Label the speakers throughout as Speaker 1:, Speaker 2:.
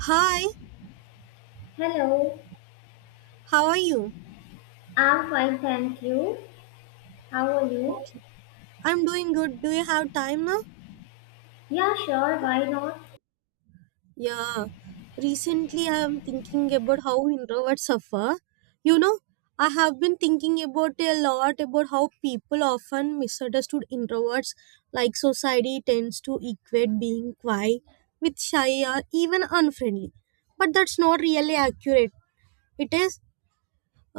Speaker 1: Hi,
Speaker 2: Hello,
Speaker 1: how are you?
Speaker 2: I'm fine, thank you. How are you?
Speaker 1: I'm doing good. Do you have time now?
Speaker 2: Yeah, sure, why not?
Speaker 1: Yeah. Recently, I am thinking about how introverts suffer. You know, I have been thinking about a lot about how people often misunderstood introverts, like society tends to equate being quiet with shy or even unfriendly. But that's not really accurate. It is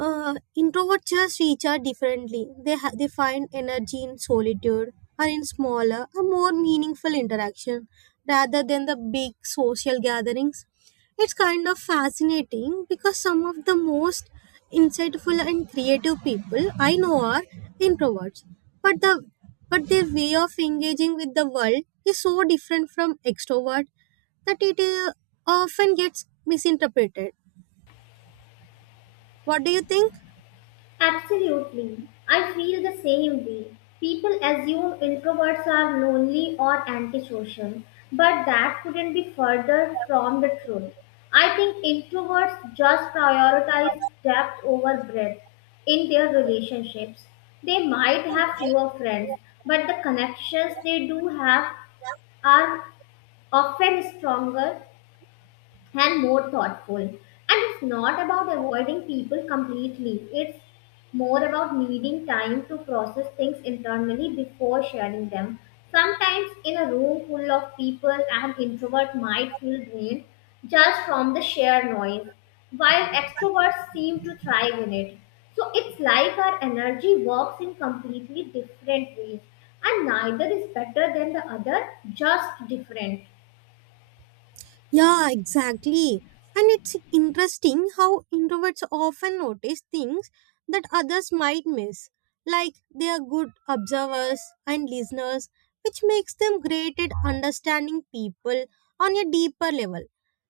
Speaker 1: Introverts just reach out differently. They find energy in solitude or in smaller a more meaningful interaction rather than the big social gatherings. It's kind of fascinating because some of the most insightful and creative people I know are introverts, but the but their way of engaging with the world is so different from extrovert that it often gets misinterpreted. What do you think?
Speaker 2: Absolutely. I feel the same way. People assume introverts are lonely or antisocial, but that couldn't be further from the truth. I think introverts just prioritize depth over breadth in their relationships. They might have fewer friends, but the connections they do have are often stronger and more thoughtful. And it's not about avoiding people completely, it's more about needing time to process things internally before sharing them. Sometimes, in a room full of people, an introvert might feel drained just from the sheer noise, while extroverts seem to thrive in it. So, it's like our energy works in completely different ways, and neither is better than the other, just different.
Speaker 1: Yeah, exactly. And it's interesting how introverts often notice things that others might miss. Like they are good observers and listeners, which makes them great at understanding people on a deeper level.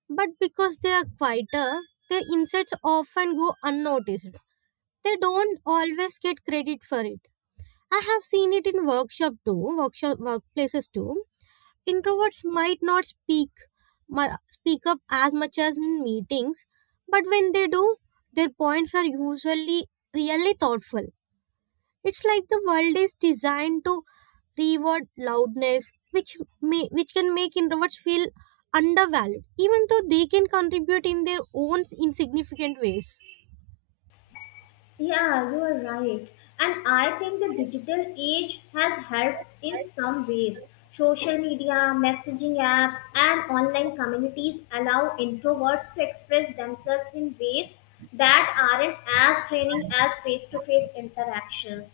Speaker 1: But because they are quieter, their insights often go unnoticed. They don't always get credit for it. I have seen it in workshop too, workshop workplaces too. Introverts might not speak up as much as in meetings, but when they do, their points are usually really thoughtful. It's like the world is designed to reward loudness, which can make introverts feel undervalued, even though they can contribute in their own insignificant ways.
Speaker 2: Yeah, you are right. And I think the digital age has helped in some ways. Social media, messaging apps, and online communities allow introverts to express themselves in ways that aren't as draining as face to face interactions.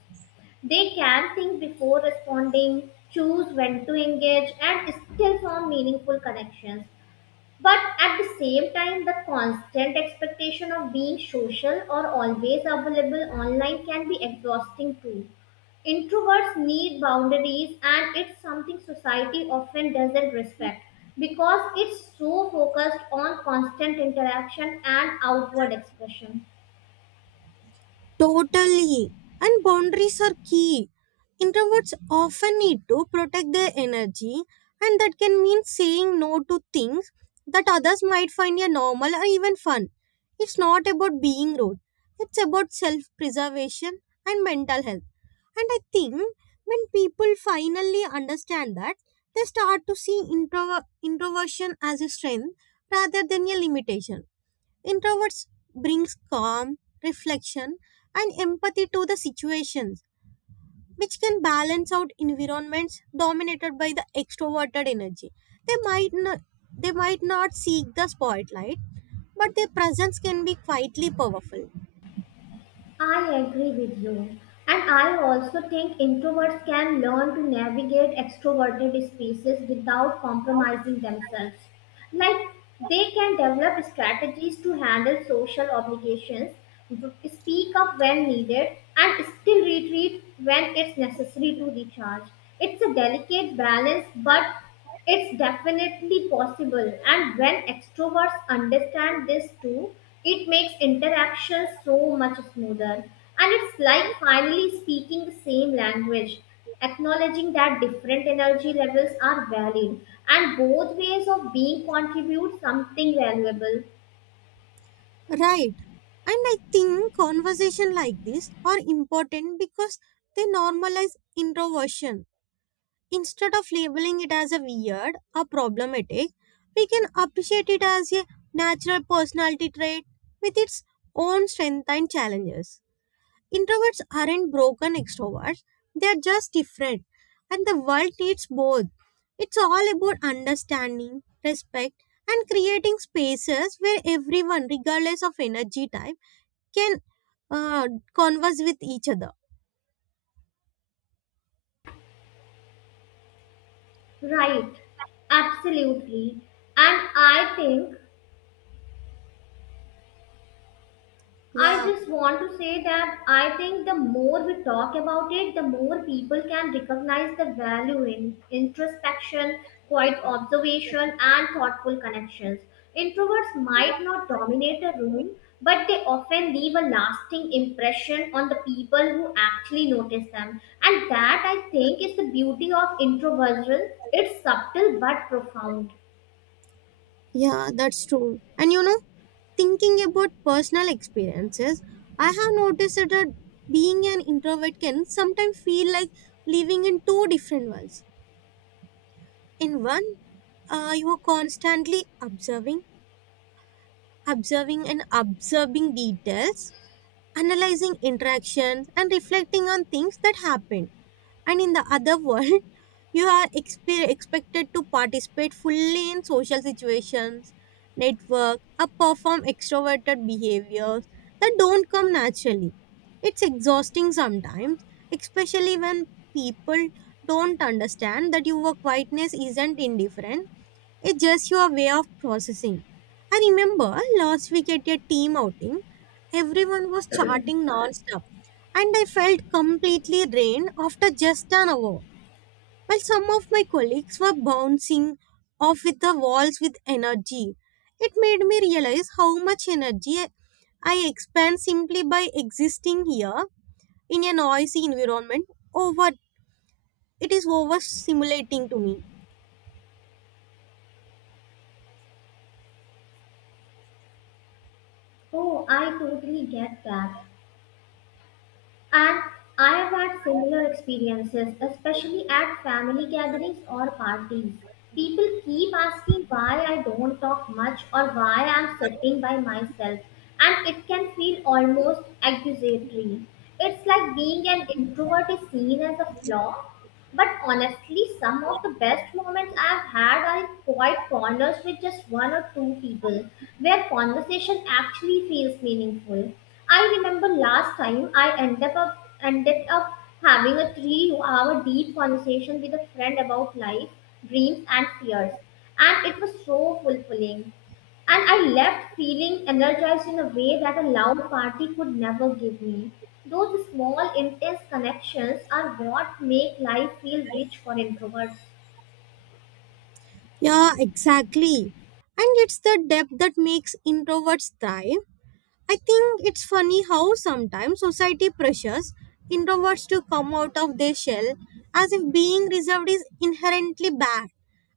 Speaker 2: They can think before responding, choose when to engage, and still form meaningful connections. But at the same time, the constant expectation of being social or always available online can be exhausting too. Introverts need boundaries, and it's something society often doesn't respect because it's so focused on constant interaction and outward expression.
Speaker 1: Totally. And boundaries are key. Introverts often need to protect their energy, and that can mean saying no to things that others might find a normal or even fun. It's not about being rude, it's about self preservation and mental health. And I think when people finally understand that, they start to see introversion as a strength rather than a limitation. Introverts brings calm, reflection, and empathy to the situations, which can balance out environments dominated by the extroverted energy. They might not, they might not seek the spotlight, but their presence can be quietly powerful.
Speaker 2: I agree with you. And I also think introverts can learn to navigate extroverted spaces without compromising themselves. Like they can develop strategies to handle social obligations, speak up when needed, and still retreat when it's necessary to recharge. It's a delicate balance, but it's definitely possible, and when extroverts understand this too, it makes interaction so much smoother. And it's like finally speaking the same language, acknowledging that different energy levels are valid, and both ways of being contribute something valuable.
Speaker 1: Right. And I think conversation like this are important because they normalize introversion. Instead of labeling it as a weird or problematic, we can appreciate it as a natural personality trait with its own strengths and challenges. Introverts aren't broken extroverts, they are just different, and the world needs both. It's all about understanding, respect, and creating spaces where everyone, regardless of energy type, can uh, converse with each other.
Speaker 2: Right. Absolutely. And I think I
Speaker 1: Yeah.
Speaker 2: just want to say that I think the more we talk about it, the more people can recognize the value in introspection, quiet observation, and thoughtful connections. Introverts might not dominate a room, but they often leave a lasting impression on the people who actually notice them. And that, I think, is the beauty of introversion. It's subtle but profound.
Speaker 1: Yeah, that's true. And you know, thinking about personal experiences, I have noticed that being an introvert can sometimes feel like living in two different worlds. In one, you are constantly observing details, analyzing interactions, and reflecting on things that happened. And in the other world you are expected to participate fully in social situations, network, or perform extroverted behaviors that don't come naturally. It's exhausting sometimes, especially when people don't understand that your quietness isn't indifferent, it's just your way of processing. I remember last week at a team outing, everyone was chatting non-stop, and I felt completely drained after just an hour. While some of my colleagues were bouncing off with the walls with energy, it made me realize how much energy I expend simply by existing here in a noisy environment. Over It is overstimulating to me.
Speaker 2: Oh, I totally get that. And I have had similar experiences, especially at family gatherings or parties. People keep asking why I don't talk much or why I'm sitting by myself, and it can feel almost accusatory. It's like being an introvert is seen as a flaw but honestly, some of the best moments I've had are quite corners with just one or two people, where conversation actually feels meaningful. I remember last time I ended up having a 3-hour deep conversation with a friend about life, dreams, and fears, and it was so fulfilling. And I left feeling energized in a way that a loud party could never give me. Those small, intense connections are what make life feel rich for introverts.
Speaker 1: Yeah, exactly. And it's the depth that makes introverts thrive. I think it's funny how sometimes society pressures introverts to come out of their shell as if being reserved is inherently bad.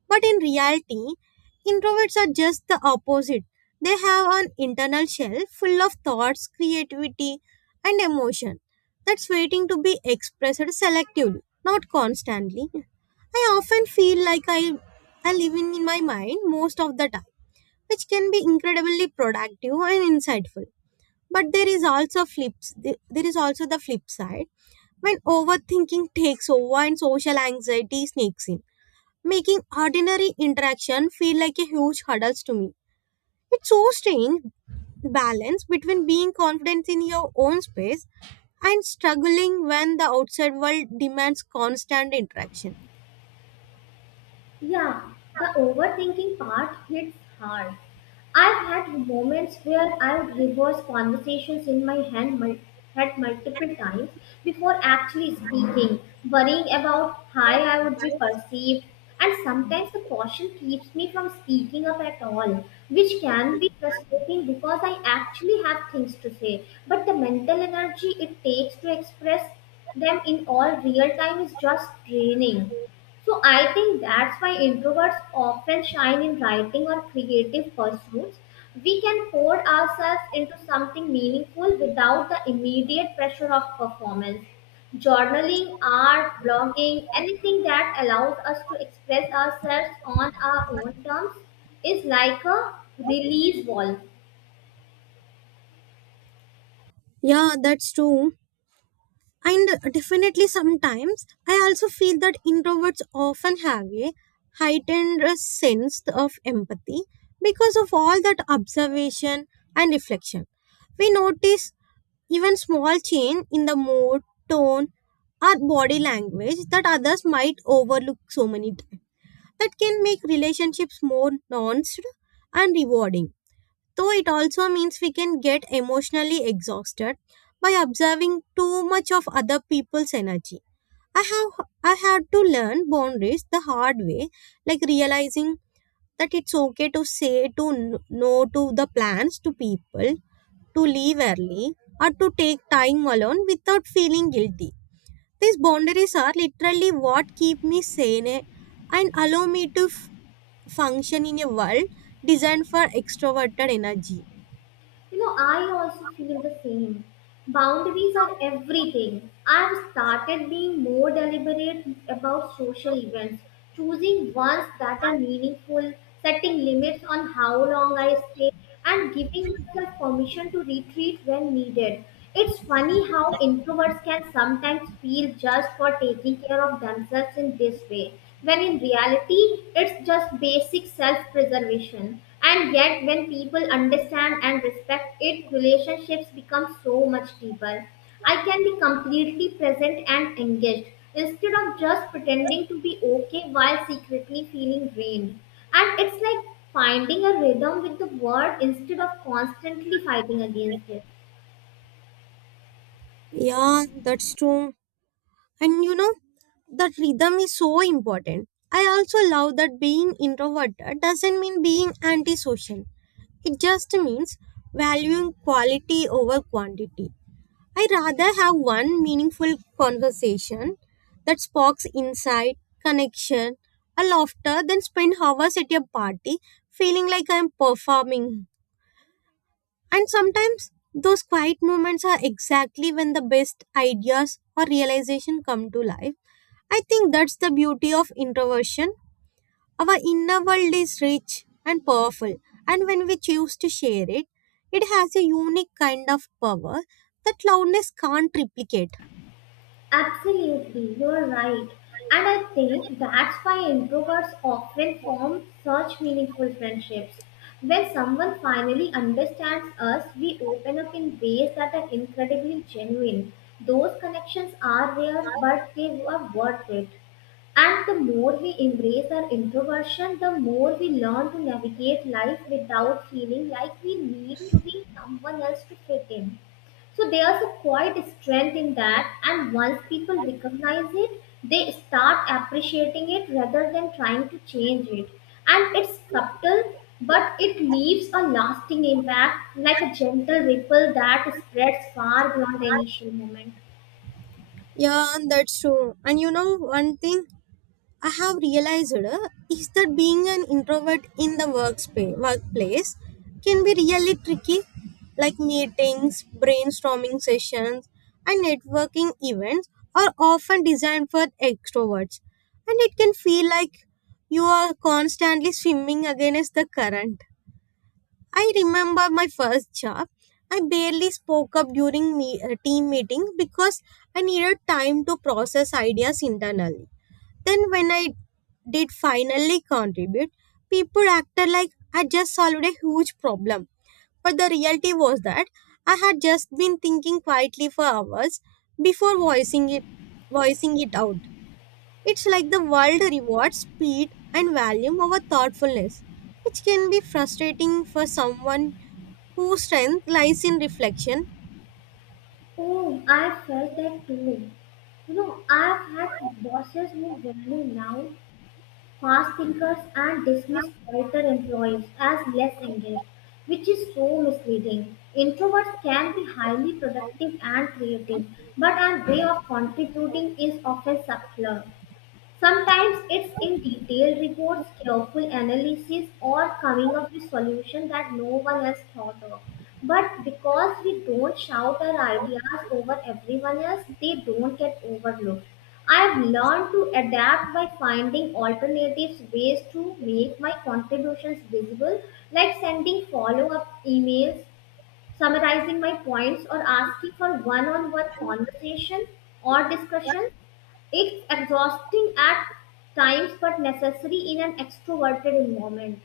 Speaker 1: But in reality, introverts are just the opposite. They have an internal shell full of thoughts, creativity, and emotion that's waiting to be expressed selectively, not constantly. I often feel like I live in my mind most of the time, which can be incredibly productive and insightful. But there is also flips. There is also the flip side when overthinking takes over and social anxiety sneaks in, making ordinary interaction feel like a huge hurdle to me. It's so strange balance between being confident in your own space and struggling when the outside world demands constant interaction.
Speaker 2: Yeah, the overthinking part hits hard. I've had moments where I would reverse conversations in my head multiple times before actually speaking, worrying about how I would be perceived, and sometimes the caution keeps me from speaking up at all, which can be frustrating because I actually have things to say, but the mental energy it takes to express them in all real time is just draining. So I think that's why introverts often shine in writing or creative pursuits. We can pour ourselves into something meaningful without the immediate pressure of performance. Journaling, art, blogging, anything that allows us to express ourselves on our own terms is like a release valve.
Speaker 1: Yeah, that's true. And definitely sometimes I also feel that introverts often have a heightened sense of empathy because of all that observation and reflection. We notice even small change in the mood, tone, or body language that others might overlook so many times. That can make relationships more nuanced and rewarding, though it also means we can get emotionally exhausted by observing too much of other people's energy. I have I had to learn boundaries the hard way, like realizing that it's okay to say to no to the plans to people, to leave early, or to take time alone without feeling guilty. These boundaries are literally what keep me sane and allow me to function in a world designed for extroverted energy.
Speaker 2: You know, I also feel the same. Boundaries are everything. I've started being more deliberate about social events, choosing ones that are meaningful, setting limits on how long I stay, and giving myself permission to retreat when needed. It's funny how introverts can sometimes feel judged for taking care of themselves in this way, when in reality, it's just basic self preservation. And yet, when people understand and respect it, relationships become so much deeper. I can be completely present and engaged instead of just pretending to be okay while secretly feeling drained. And it's like finding a rhythm with the world instead of constantly fighting against it.
Speaker 1: Yeah, that's true. And you know, that rhythm is so important. I also love that being introverted doesn't mean being antisocial. It just means valuing quality over quantity. I rather have one meaningful conversation that sparks insight, connection, a laughter than spend hours at a party feeling like I'm performing. And sometimes those quiet moments are exactly when the best ideas or realization come to life. I think that's the beauty of introversion. Our inner world is rich and powerful, and when we choose to share it, it has a unique kind of power that loudness can't replicate.
Speaker 2: Absolutely, you're right. And I think that's why introverts often form such meaningful friendships. When someone finally understands us, we open up in ways that are incredibly genuine. Those connections are rare, but they are worth it. And the more we embrace our introversion, the more we learn to navigate life without feeling like we need to be someone else to fit in. So there's a quiet strength in that, and once people recognize it, they start appreciating it rather than trying to change it. And it's subtle, but it leaves a lasting impact like a gentle ripple that spreads far beyond the initial moment.
Speaker 1: Yeah, that's true. And you know one thing? I have realized is that being an introvert in the workplace can be really tricky, like meetings, brainstorming sessions, and networking events are often designed for extroverts. And it can feel like you are constantly swimming against the current. I remember my first job. I barely spoke up during team meetings because I needed time to process ideas internally. Then when I did finally contribute, people acted like I just solved a huge problem. But the reality was that I had just been thinking quietly for hours before voicing it out. It's like the world rewards speed and volume over thoughtfulness, which can be frustrating for someone whose strength lies in reflection.
Speaker 2: Oh, I felt that too. You know, I've had bosses who value now fast thinkers and dismiss quieter employees as less engaged, which is so misleading. Introverts can be highly productive and creative, but our way of contributing is often subtler. Sometimes it's in detailed reports, careful analysis, or coming up with solutions that no one else thought of. But because we don't shout our ideas over everyone else, they don't get overlooked. I've learned to adapt by finding alternatives ways to make my contributions visible, like sending follow up emails summarizing my points or asking for one on one conversation or discussion. It's exhausting at times but necessary in an extroverted environment.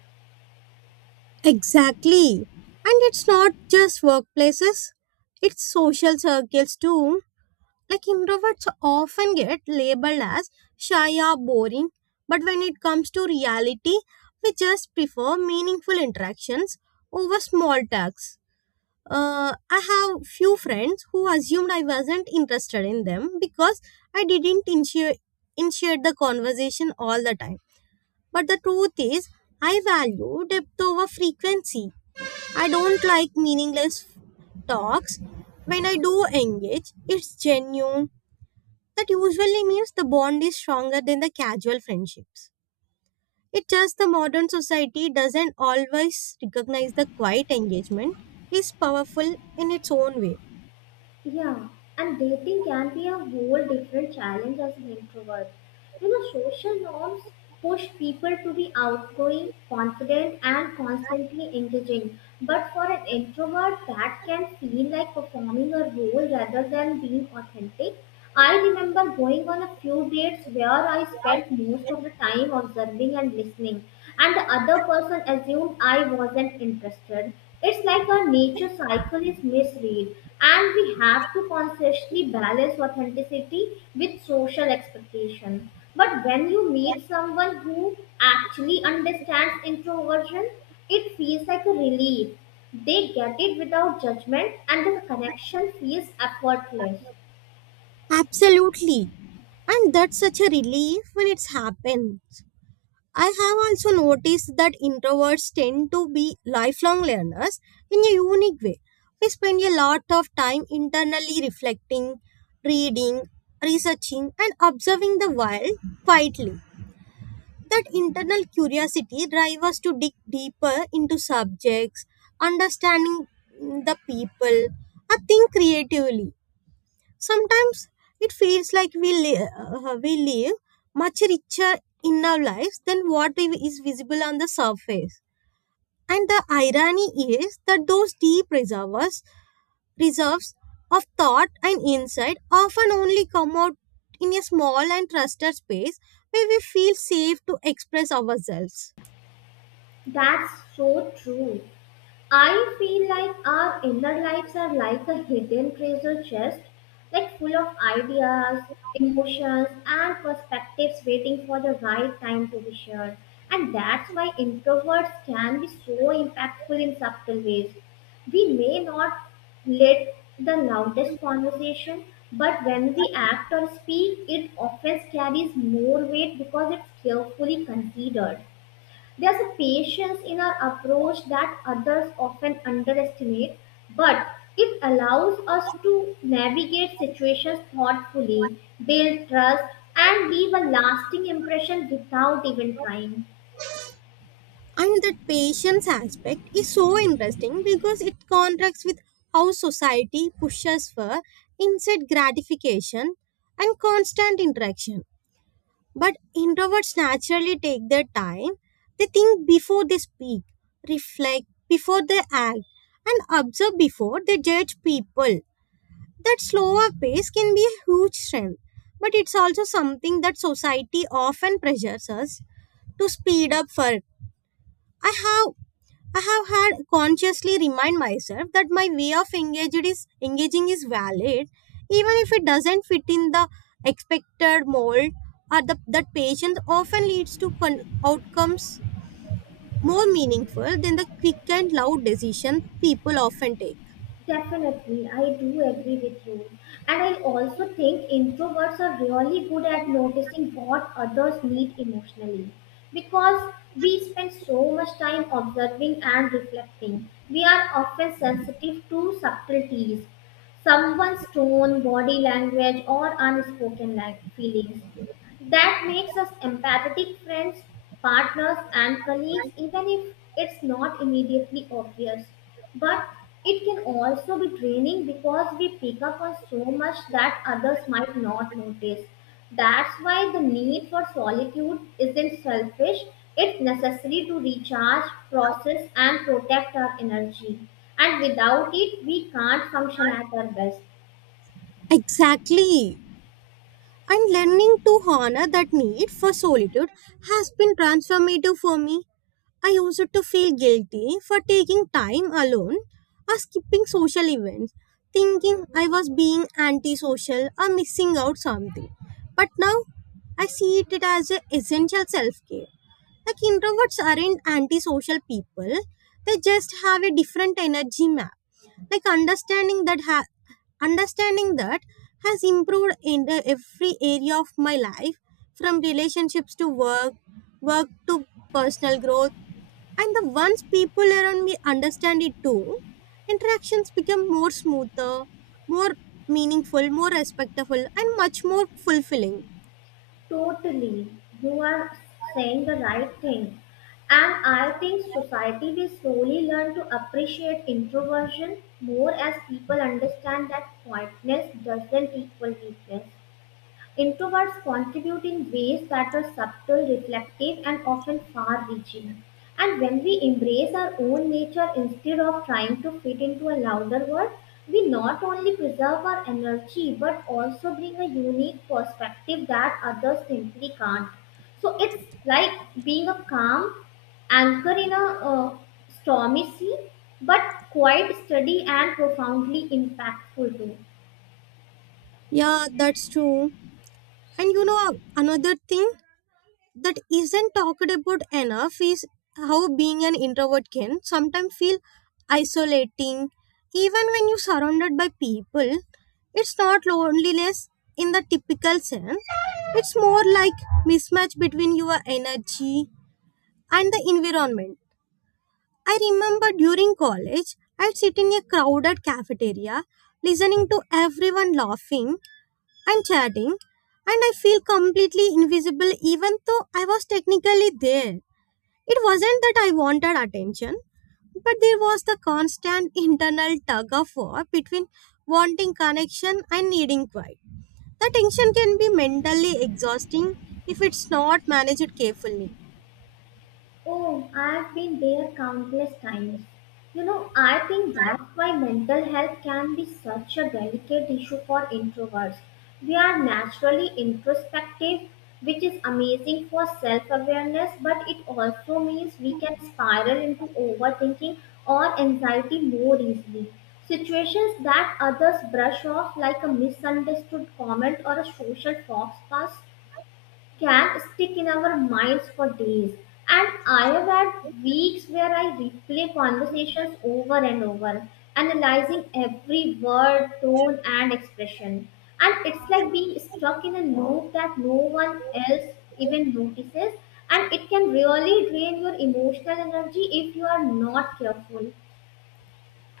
Speaker 1: Exactly. And it's not just workplaces, it's social circles too. Like introverts often get labeled as shy or boring, but when it comes to reality, we just prefer meaningful interactions over small talks. I have few friends who assumed I wasn't interested in them because I didn't initiate the conversation all the time. But the truth is, I value depth over frequency. I don't like meaningless talks. When I do engage, it's genuine that usually means the bond is stronger than the casual friendships. It's just the modern society doesn't always recognize the quiet engagement is powerful in its own way.
Speaker 2: Yeah, and dating can be a whole different challenge as an introvert. You know, social norms push people to be outgoing, confident, and constantly engaging. But for an introvert, that can feel like performing a role rather than being authentic. I remember going on a few dates where I spent most of the time observing and listening, and the other person assumed I wasn't interested. It's like our nature cycle is misread, and we have to consciously balance authenticity with social expectation. But when you meet someone who actually understands introversion, it feels like a relief. They get it without judgment, and the connection feels effortless.
Speaker 1: Absolutely. And that's such a relief when it's happens. I have also noticed that introverts tend to be lifelong learners in a unique way. We spend a lot of time internally reflecting, reading, researching, and observing the world quietly. That internal curiosity drives us to dig deeper into subjects, understanding the people, or think creatively. Sometimes it feels like we live much richer in our lives than what is visible on the surface. And the irony is that those reserves of thought and insight often only come out in a small and trusted space where we feel safe to express ourselves.
Speaker 2: That's so true. I feel like our inner lives are like a hidden treasure chest, like full of ideas, emotions, and perspectives waiting for the right time to be shared. And that's why introverts can be so impactful in subtle ways. We may not lead the loudest conversation, but when we act or speak, it often carries more weight because it's carefully considered. There's a patience in our approach that others often underestimate, but it allows us to navigate situations thoughtfully, build trust, and leave a lasting impression without even trying.
Speaker 1: And that patience aspect is so interesting because it contrasts with how society pushes for instant gratification and constant interaction. But introverts naturally take their time. They think before they speak, reflect before they act, and observe before they judge people. That slower pace can be a huge strength, but it's also something that society often pressures us to speed up work. I have I have had consciously remind myself that my way of engaged is engaging is valid, even if it doesn't fit in the expected mold or the that patience often leads to outcomes more meaningful than the quick and loud decision people often take.
Speaker 2: Definitely, I do agree with you. And I also think introverts are really good at noticing what others need emotionally. Because we spend so much time observing and reflecting, we are often sensitive to subtleties, someone's tone, body language, or unspoken feelings. That makes us empathetic friends, partners, and colleagues, even if it's not immediately obvious. But it can also be draining because we pick up on so much that others might not notice. That's why the need for solitude isn't selfish, it's necessary to recharge, process, and protect our energy. And without it, we can't function at our best.
Speaker 1: Exactly. And learning to honor that need for solitude has been transformative for me. I used to feel guilty for taking time alone or skipping social events, thinking I was being antisocial or missing out something. But now I see it as an essential self care. Like introverts aren't antisocial people, they just have a different energy map. Like understanding that ha- Understanding that has improved in the every area of my life, from relationships to work, work to personal growth. And the once people around me understand it too, interactions become more smoother, more meaningful, more respectful, and much more fulfilling.
Speaker 2: Totally, you are saying the right thing. And I think society will slowly learn to appreciate introversion more as people understand that quietness doesn't equal weakness. Introverts contribute in ways that are subtle, reflective, and often far reaching. And when we embrace our own nature instead of trying to fit into a louder world, we not only preserve our energy but also bring a unique perspective that others simply can't. So it's like being a calm anchor in a stormy sea, but quite steady and profoundly impactful too.
Speaker 1: Yeah, that's true. And you know another thing? That isn't talked about enough is how being an introvert can sometimes feel isolating even when you're surrounded by people. It's not loneliness in the typical sense, it's more like mismatch between your energy and the environment. I remember during college I'd sit in a crowded cafeteria listening to everyone laughing and chatting, and I feel completely invisible even though I was technically there. It wasn't that I wanted attention, but there was the constant internal tug of war between wanting connection and needing quiet. The tension can be mentally exhausting if it's not managed carefully.
Speaker 2: Oh, I've been there countless times. You know, I think that's why mental health can be such a delicate issue for introverts. We are naturally introspective, which is amazing for self awareness, but it also means we can spiral into overthinking or anxiety more easily. Situations that others brush off, like a misunderstood comment or a social faux pas can stick in our minds for days. And I have had weeks where I replay conversations over and over, analyzing every word, tone, and expression. And it's like being stuck in a loop that no one else even notices. And it can really drain your emotional energy if you are not careful.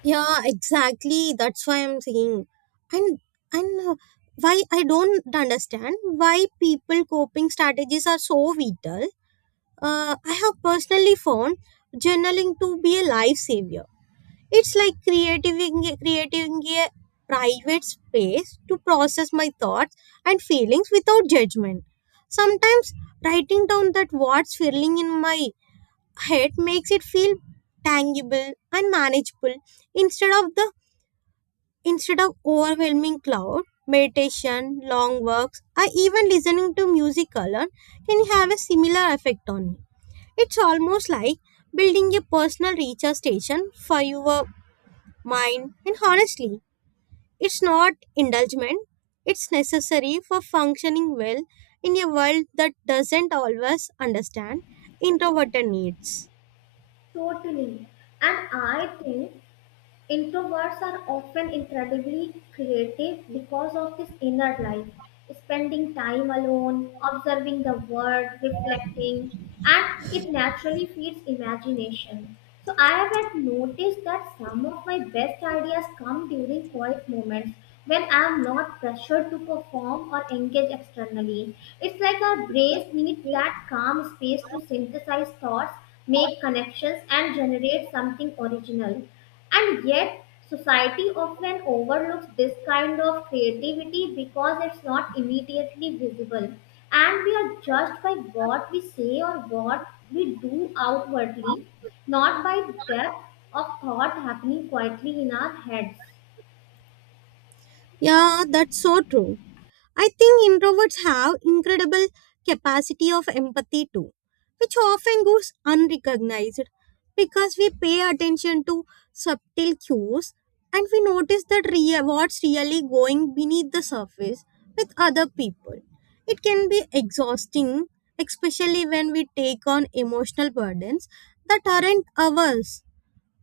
Speaker 1: Yeah, exactly. That's why I'm saying, and and why I don't understand why people coping strategies are so vital. I have personally found journaling to be a lifesaver. It's like creating a private space to process my thoughts and feelings without judgment. Sometimes writing down that what's feeling in my head makes it feel tangible and manageable instead of the instead of overwhelming cloud. Meditation, long walks, or even listening to music alone can have a similar effect on me. It's almost like building a personal recharge station for your mind, and honestly, it's not indulgent. It's necessary for functioning well in a world that doesn't always understand introverted needs.
Speaker 2: Totally. And I think introverts are often incredibly creative because of this inner life, spending time alone, observing the world, reflecting, and it naturally feeds imagination. So I have noticed that some of my best ideas come during quiet moments when I am not pressured to perform or engage externally. It's like our brains need that calm space to synthesize thoughts, make connections, and generate something original. And yet, society often overlooks this kind of creativity because it's not immediately visible. And we are judged by what we say or what we do outwardly, not by depth of thought happening quietly in our heads.
Speaker 1: Yeah, that's so true. I think introverts have incredible capacity of empathy too, which often goes unrecognized because we pay attention to subtle cues and we notice that what's really going beneath the surface with other people. It can be exhausting, especially when we take on emotional burdens that aren't ours,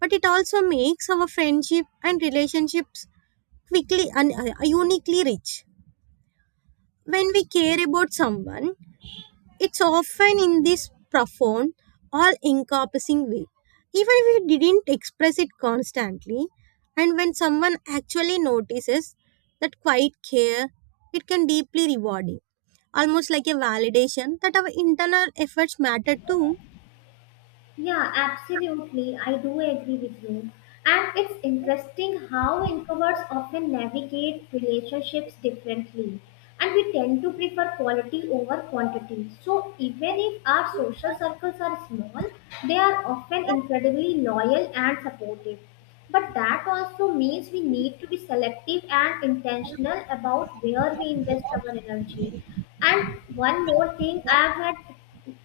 Speaker 1: but it also makes our friendship and relationships quickly and uniquely rich. When we care about someone, it's often in this profound, all encompassing way. Even if we didn't express it constantly, and when someone actually notices that quiet care, it can deeply rewarding, almost like a validation that our internal efforts matter too.
Speaker 2: Yeah, absolutely. I do agree with you. And it's interesting how introverts often navigate relationships differently. And we tend to prefer quality over quantity. So even if our social circles are small, they are often incredibly loyal and supportive. But that also means we need to be selective and intentional about where we invest our energy. And one more thing I've had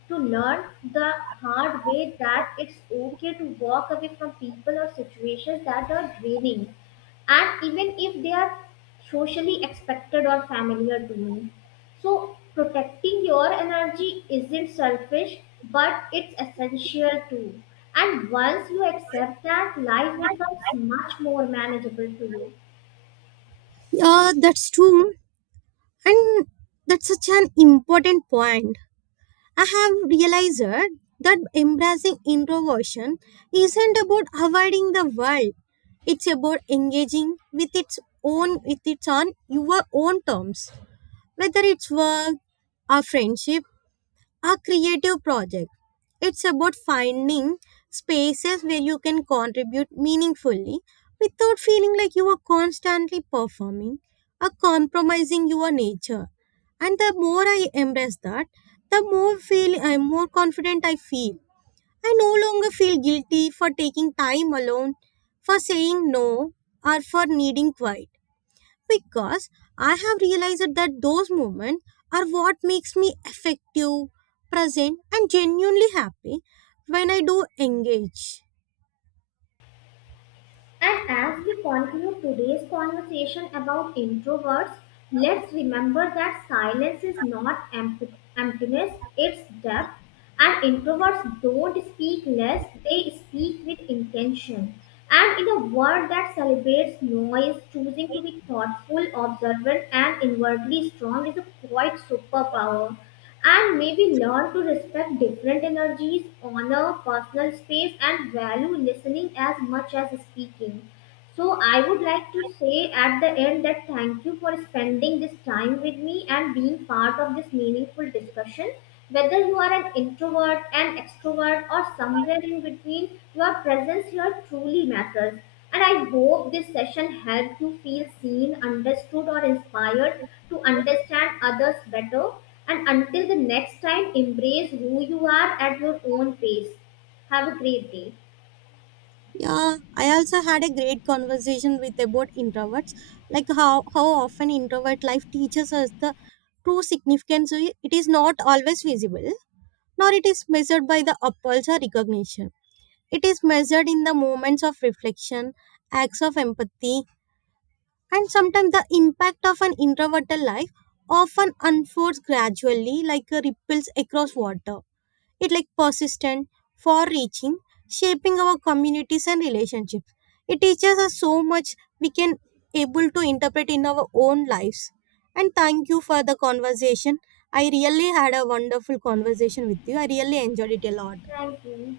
Speaker 2: to learn the hard way that it's okay to walk away from people or situations that are draining, and even if they are socially expected or familiar to me. So, protecting your energy isn't selfish, but it's essential too. And once you accept that, life becomes much more manageable to you.
Speaker 1: Yeah, that's true, and that's such an important point. I have realized that embracing introversion isn't about avoiding the world. It's about engaging with its on your own terms. Whether it's work or friendship, a creative project. It's about finding spaces where you can contribute meaningfully without feeling like you are constantly performing or compromising your nature. And the more I embrace that, the more confident I feel. I no longer feel guilty for taking time alone, for saying no, or for needing quiet because I have realized that those moments are what makes me effective, present, and genuinely happy when I do engage.
Speaker 2: And as we conclude today's conversation about introverts, let's remember that silence is not emptiness, it's depth. And introverts don't speak less, they speak with intention. And in a world that celebrates noise, choosing to be thoughtful, observant, and inwardly strong is a quite superpower and maybe learn to respect different energies, honor personal space, and value listening as much as speaking. So I would like to say at the end that thank you for spending this time with me and being part of this meaningful discussion. Whether you are an introvert, an extrovert, or somewhere in between, your presence here truly matters. And I hope this session helped you feel seen, understood, or inspired to understand others better. And until the next time, embrace who you are at your own pace. Have a great day.
Speaker 1: Yeah, I also had a great conversation with about introverts, like how often introvert life teaches us the true significance of it is not always visible, nor it is measured by the appulse or recognition. It is measured in the moments of reflection, acts of empathy, and sometimes the impact of an introverted life often unfolds gradually like a ripples across water. It like persistent, far reaching, shaping our communities and relationships. It teaches us so much we can able to interpret in our own lives. And thank you for the conversation. I really had a wonderful conversation with you. I really enjoyed it a lot.
Speaker 2: Thank you.